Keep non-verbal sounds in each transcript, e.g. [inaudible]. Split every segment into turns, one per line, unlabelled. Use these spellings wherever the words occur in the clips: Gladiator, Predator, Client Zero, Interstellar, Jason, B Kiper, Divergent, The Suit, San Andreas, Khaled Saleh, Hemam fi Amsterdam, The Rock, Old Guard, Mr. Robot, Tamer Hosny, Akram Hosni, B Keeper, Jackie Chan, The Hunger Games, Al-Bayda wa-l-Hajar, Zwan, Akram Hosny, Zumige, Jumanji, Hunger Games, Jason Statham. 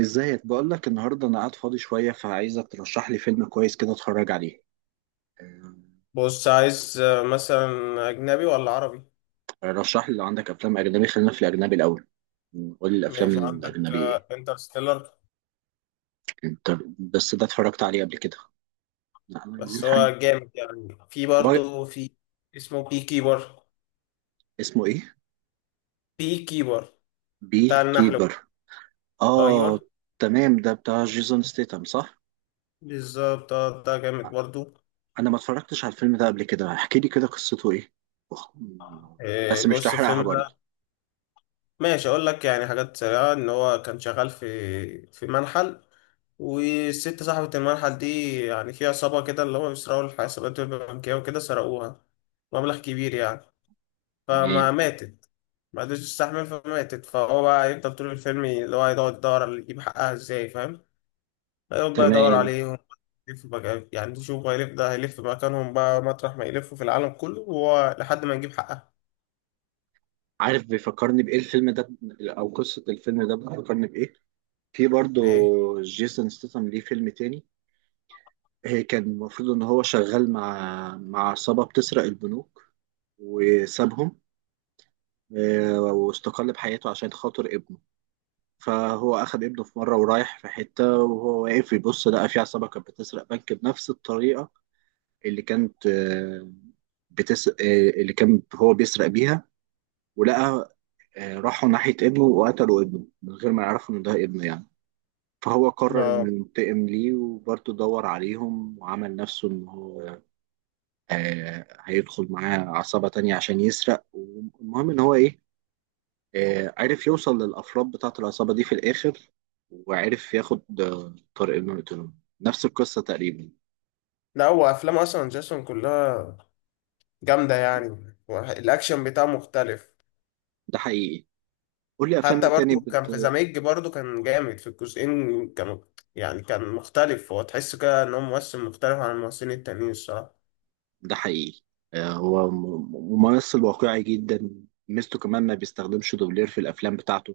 ازيك؟ بقول لك النهارده انا قاعد فاضي شويه فعايزك ترشح لي فيلم كويس كده اتفرج عليه. آه.
بص عايز مثلا أجنبي ولا عربي؟
رشح لي لو عندك افلام اجنبي، خلينا في الاجنبي الاول. قول لي الافلام
ماشي. عندك
الاجنبي ايه؟
انترستيلر.
انت. بس ده اتفرجت عليه قبل كده. لا، انا عايزين
بس
حاجه.
هو جامد يعني، في
هو.
برضه اسمه بي كيبر.
اسمه ايه؟
بي كيبر
بي
بتاع النحل.
كيبر. اه.
أيوه
تمام، ده بتاع جيسون ستيتم صح؟
بالظبط. ده جامد برضه.
انا ما اتفرجتش على الفيلم ده قبل كده، احكي لي كده قصته ايه؟ أخ، بس مش
بص
تحرقها
الفيلم
برضو.
ده، ماشي أقول لك يعني حاجات سريعة. إن هو كان شغال في منحل، والست صاحبة المنحل دي يعني في عصابة كده اللي هو بيسرقوا الحسابات البنكية وكده، سرقوها مبلغ كبير يعني، فما
تمام.
ماتت، ما قدرتش تستحمل فماتت. فهو بقى يفضل طول الفيلم اللي هو يقعد يدور يجيب حقها ازاي، فاهم؟ هيقعد بقى يدور
تمام.
عليهم، يلف بقى يعني، يشوف هيلف ده، هيلف مكانهم بقى مطرح ما يلفوا في العالم كله، وهو لحد ما يجيب حقها.
عارف بيفكرني بإيه الفيلم ده؟ أو قصة الفيلم ده بتفكرني بإيه؟ في برضه.
ايه؟
جيسون ستاثام ليه فيلم تاني. هي كان المفروض إن هو شغال مع عصابة بتسرق البنوك. وسابهم. واستقل بحياته عشان خاطر ابنه. فهو أخد ابنه في مرة ورايح في حتة وهو واقف يبص لقى في عصابة كانت بتسرق بنك بنفس الطريقة اللي كانت آه، اللي كان هو بيسرق بيها. ولقى راحوا ناحية ابنه وقتلوا ابنه من غير ما يعرفوا إن ده ابنه يعني. فهو قرر انه
لا
ينتقم ليه، وبرضه دور عليهم وعمل نفسه ان هو هيدخل معاه عصابة تانية عشان يسرق. والمهم ان هو ايه؟ عرف يوصل للافراد بتاعة العصابة دي في الاخر، وعرف ياخد طارق انه يقتله. نفس القصة تقريبا.
لا، هو افلام اصلا جاسون كلها جامده يعني، الاكشن بتاعه مختلف.
ده حقيقي. قول لي افلام
حتى
مين تاني
برضو كان
بت...
في زاميج، برضو كان جامد. في الجزئين كانوا يعني كان مختلف، هو تحس كده ان هو ممثل مختلف عن الممثلين التانيين الصراحه.
ده حقيقي. هو ممثل واقعي جدا. ميزته كمان ما بيستخدمش دوبلير في الافلام بتاعته.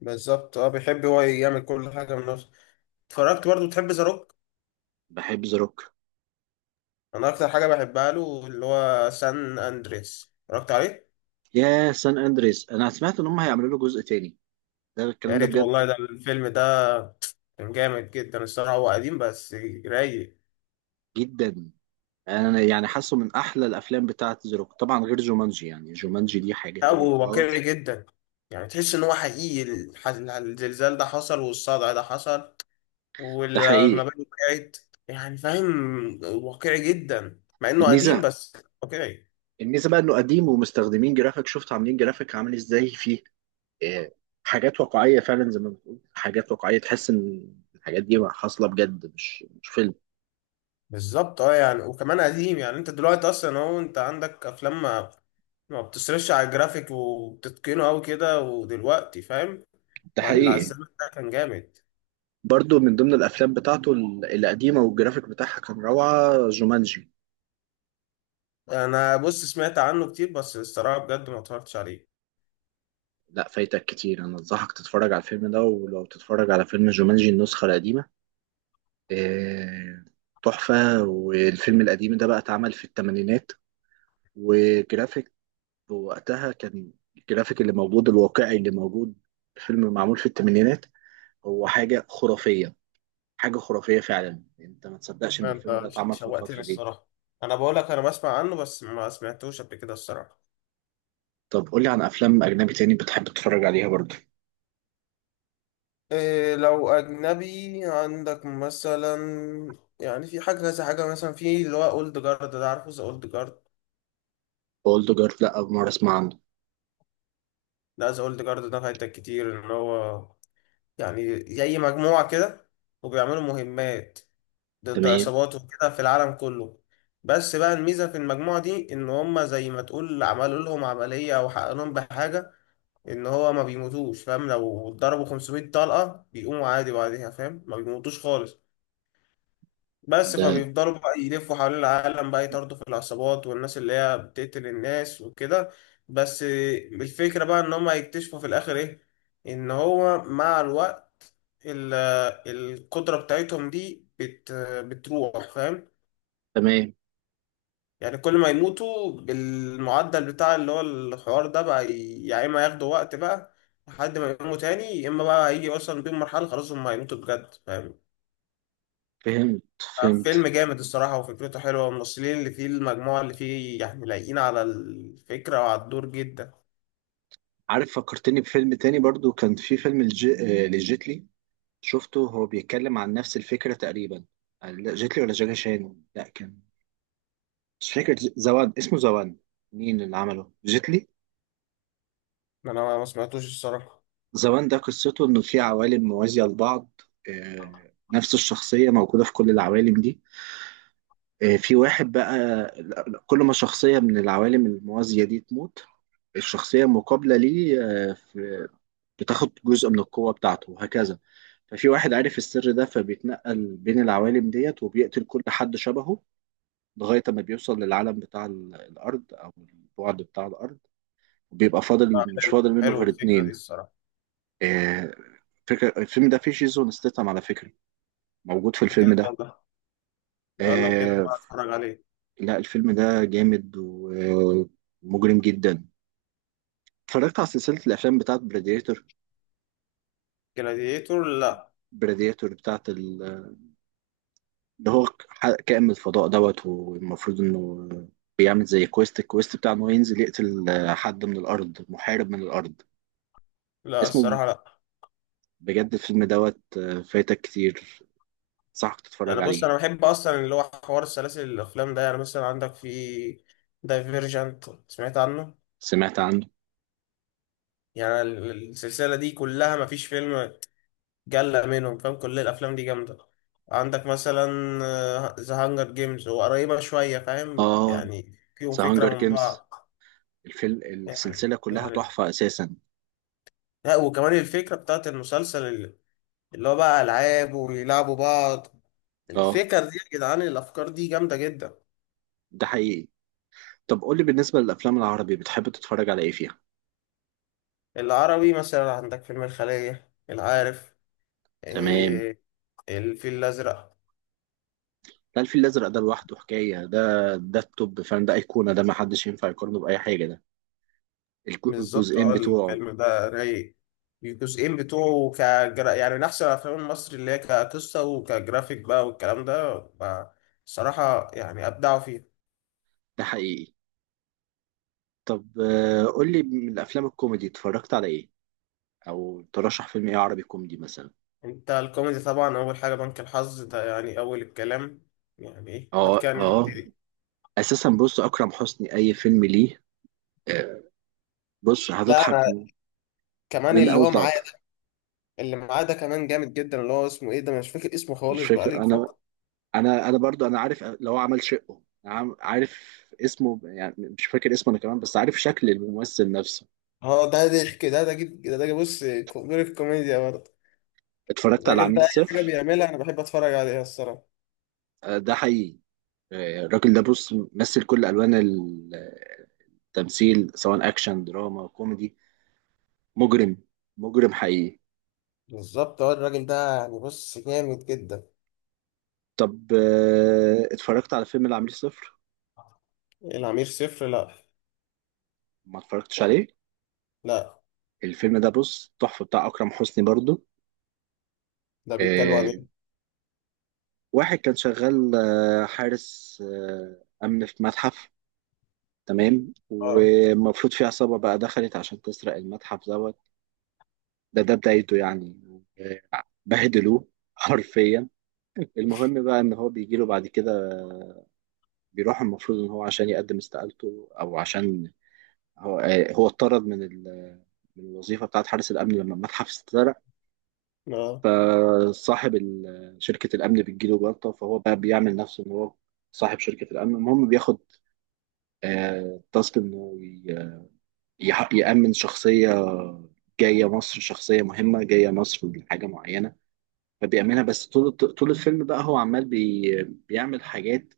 بالظبط اه، بيحب هو يعمل كل حاجة بنفسه. اتفرجت برضو، تحب ذا روك؟
بحب ذا روك.
انا اكتر حاجة بحبها له اللي هو سان اندريس، اتفرجت عليه؟
يا سان اندريس، انا سمعت ان هم هيعملوا له جزء تاني. ده
يا
الكلام ده
ريت
بجد؟
والله، ده الفيلم ده كان جامد جدا الصراحة، هو قديم بس رايق.
جدا. انا يعني حاسه من احلى الافلام بتاعه زيروك طبعا غير جومانجي، يعني جومانجي دي حاجه تانية
ابو واقعي
خالص.
جدا، يعني تحس ان هو حقيقي، الزلزال ده حصل والصدع ده حصل
ده حقيقي.
والمباني وقعت. يعني فاهم، واقعي جدا مع انه قديم
الميزه
بس. واقعي.
الميزه بقى انه قديم ومستخدمين جرافيك، شفت عاملين جرافيك عامل ازاي فيه؟ آه، حاجات واقعيه فعلا زي ما بتقول حاجات واقعيه تحس ان الحاجات دي حاصله بجد مش فيلم.
بالظبط اه، يعني وكمان قديم يعني، انت دلوقتي اصلا اهو انت عندك افلام ما بتصرفش على الجرافيك وبتتقنه قوي كده ودلوقتي، فاهم؟
ده
فاللي على
حقيقي.
الزمن ده كان جامد.
برضو من ضمن الافلام بتاعته القديمه والجرافيك بتاعها كان روعه، جومانجي.
انا بص، سمعت عنه كتير بس الصراحه بجد ما اتفرجتش عليه.
لا، فايتك كتير. انا انصحك تتفرج على الفيلم ده، ولو تتفرج على فيلم جومانجي النسخه القديمه. آه، تحفة. والفيلم القديم ده بقى اتعمل في الثمانينات. وجرافيك. وقتها كان الجرافيك اللي موجود، الواقعي اللي موجود. فيلم معمول في الثمانينات. هو حاجة خرافية. حاجة خرافية فعلا، انت ما تصدقش ان الفيلم
انت
ده اتعمل في
شوقتني
الفترة دي.
الصراحه، انا بقول لك انا بسمع عنه بس ما سمعتوش قبل كده الصراحه.
طب قول لي عن افلام اجنبي تاني بتحب تتفرج عليها برضه؟
إيه لو اجنبي عندك مثلا، يعني في حاجه كذا حاجه مثلا، في اللي هو اولد جارد ده، عارفه ذا اولد جارد؟
اولد جارد؟ لا، اول مرة اسمع عنه.
لا ذا اولد جارد ده فايتك كتير، ان هو يعني زي مجموعة كده، وبيعملوا مهمات ضد
تمام.
عصابات وكده في العالم كله. بس بقى الميزة في المجموعة دي إن هما، زي ما تقول عملوا لهم عملية أو حقنوا لهم بحاجة، إن هو ما بيموتوش، فاهم؟ لو اتضربوا 500 طلقة بيقوموا عادي بعدها، فاهم؟ ما بيموتوش خالص. بس
ده.
فبيفضلوا بقى يلفوا حوالين العالم بقى، يطاردوا في العصابات والناس اللي هي بتقتل الناس وكده. بس الفكرة بقى إن هما يكتشفوا في الآخر إيه، إن هو مع الوقت ال- القدرة بتاعتهم دي بتروح، فاهم؟
تمام.
يعني كل ما يموتوا بالمعدل بتاع اللي هو الحوار ده بقى، يا اما ياخدوا وقت بقى لحد ما يقوموا تاني، يا اما بقى هيجي اصلا بيهم مرحلة خلاص هم هيموتوا بجد، فاهم؟
فهمت.
فيلم
فهمت.
جامد الصراحة، وفكرته حلوة، والممثلين اللي فيه المجموعة اللي فيه يعني لايقين على الفكرة وعلى الدور جدا.
عارف فكرتني بفيلم تاني برضه، كان في فيلم الج... لجيتلي. شفته، هو بيتكلم عن نفس الفكرة تقريبا. لا جيتلي ولا جاكي شان، لا كان. مش فاكر زوان، اسمه زوان. مين اللي عمله جيتلي؟
انا ما سمعتوش الصراحة.
زوان ده قصته انه في عوالم موازية لبعض. نفس الشخصية موجودة في كل العوالم دي. في واحد بقى. كل ما شخصية من العوالم الموازية دي تموت، الشخصية المقابلة ليه بتاخد جزء من القوة بتاعته وهكذا. ففي واحد عارف السر ده، فبيتنقل بين العوالم ديت وبيقتل كل حد شبهه. لغاية ما بيوصل للعالم بتاع الأرض أو البعد بتاع الأرض. وبيبقى فاضل،
لا،
مش
حلو
فاضل منه
حلو
غير
الفكرة دي
اتنين.
الصراحة.
آه، فكرة الفيلم ده فيه جيسون ستيتم على فكرة، موجود في
بجد
الفيلم ده.
والله؟ لا، لو كده
آه،
بقى اتفرج عليه.
لا، الفيلم ده جامد ومجرم جدا. اتفرجت على سلسلة الأفلام بتاعت براديتور؟
جلاديتور لا.
براديتور بتاعت اللي هو كائن من الفضاء دوت، والمفروض إنه بيعمل زي كويست، الكويست بتاع إنه ينزل يقتل حد من الأرض، محارب من الأرض.
لا
اسمه.
الصراحة لا.
بجد الفيلم دوت فايتك كتير. صح تتفرج
انا بص،
عليه.
انا بحب اصلا اللي هو حوار سلاسل الافلام ده، يعني مثلا عندك في دايفيرجنت، سمعت عنه؟
سمعت عنه.
يعني السلسله دي كلها ما فيش فيلم جلة منهم، فاهم؟ كل الافلام دي جامده. عندك مثلا ذا هانجر جيمز، هو قريبه شويه فاهم،
اه.
يعني فيهم
ذا
فكره
هانجر
من
جيمز.
بعض
الفيلم
يعني
السلسلة كلها
يعني
تحفة أساسا.
لا، وكمان الفكره بتاعت المسلسل اللي اللي هو بقى العاب ويلعبوا بعض،
اه.
الفكر دي يا جدعان، الافكار دي جامده جدا.
ده حقيقي. طب قولي بالنسبة للأفلام العربي بتحب تتفرج على إيه فيها؟
العربي مثلا عندك فيلم الخلية، العارف
تمام.
إيه، الفيل الأزرق.
لا، الفيل الأزرق ده لوحده حكاية ده. ده التوب، فاهم؟ ده أيقونة، ده محدش ينفع يقارنه بأي حاجة ده.
بالظبط
الجزئين
اه،
بتوعه.
الفيلم ده رايق، الجزئين بتوعه يعني من أحسن الأفلام المصري اللي هي كقصة وكجرافيك بقى والكلام ده الصراحة يعني أبدعوا فيه.
ده حقيقي. طب قولي من الأفلام الكوميدي اتفرجت على إيه؟ أو ترشح فيلم إيه عربي كوميدي مثلا؟
أنت الكوميدي طبعا أول حاجة بنك الحظ ده، يعني أول الكلام، يعني إيه، بعد
اه.
كده
اه.
نبتدي.
اساسا بص، اكرم حسني اي فيلم ليه. آه، بص
لا
هتضحك
أنا كمان
من
اللي
اول
هو
لقطه.
معايا، اللي معاه ده كمان جامد جدا، اللي هو اسمه إيه ده، أنا مش فاكر اسمه
مش
خالص
فاكر
بقالي
انا.
فترة.
انا برضو انا عارف لو عمل شقه عارف اسمه، يعني مش فاكر اسمه انا كمان، بس عارف شكل الممثل نفسه.
اه ده ضحك، ده ده جيب ده ده، بص كبير الكوميديا برضه.
اتفرجت على
الراجل
عميل
ده اي حاجه
صفر؟
بيعملها انا بحب اتفرج عليها الصراحه.
آه، ده حقيقي. الراجل ده بص مثل كل الوان التمثيل، سواء اكشن دراما كوميدي. مجرم. مجرم حقيقي.
بالظبط، هو الراجل ده يعني بص جامد جدا.
طب اتفرجت على فيلم العميل صفر؟
العمير صفر؟ لا.
ما اتفرجتش عليه.
لا.
الفيلم ده بص تحفة بتاع أكرم حسني برضو.
ده بيتكلم عن
آه،
ايه؟
واحد كان شغال حارس أمن في متحف. تمام،
اه
ومفروض في عصابة بقى دخلت عشان تسرق المتحف دوت. ده بدايته يعني. آه، بهدلوه [laughs] حرفيا. المهم بقى إن هو بيجيله بعد كده. بيروح المفروض إن هو عشان يقدم استقالته أو عشان هو اتطرد من الوظيفة بتاعت حارس الأمن لما المتحف اتسرق.
اه.
فصاحب شركة الأمن بتجيله جلطة، فهو بقى بيعمل نفسه إن هو صاحب شركة الأمن. المهم بياخد تاسك إنه يأمن شخصية جاية مصر، شخصية مهمة جاية مصر لحاجة معينة. فبيعملها، بس طول طول الفيلم بقى هو عمال بيعمل حاجات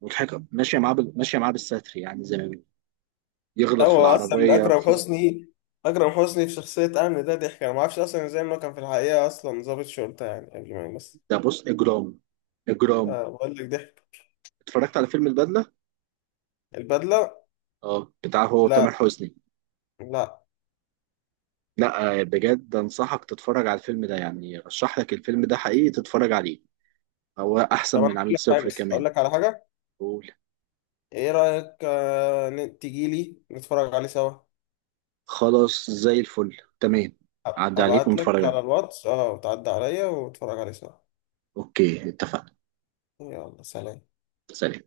مضحكة ماشية معاه بالستر، يعني زي ما بيقولوا.
لا
يغلط
هو
في
اصلا ده
العربية
اكرم
ف...
حسني، اكرم حسني في شخصيه امن ده ضحك، انا ما اعرفش اصلا ازاي، ما كان في الحقيقه اصلا ضابط شرطه يعني قبل ما يمثل.
ده بص إجرام. إجرام.
بقول لك ضحك.
اتفرجت على فيلم البدلة؟
البدله؟
اه، بتاع هو
لا.
تامر حسني.
لا.
لا. بجد انصحك تتفرج على الفيلم ده، يعني ارشح لك الفيلم ده حقيقي تتفرج عليه. هو احسن
طب انا
من
اقول
عميل
لك حاجه،
صفر كمان.
اقول لك على حاجه.
قول.
ايه رايك آه، تيجي لي نتفرج عليه سوا.
خلاص زي الفل، تمام. عدى عليك
ابعت
ونتفرج
لك على
عليه.
الواتس اه، وتعدي عليا وتتفرج عليه سوا.
اوكي، اتفقنا.
يلا سلام.
سلام.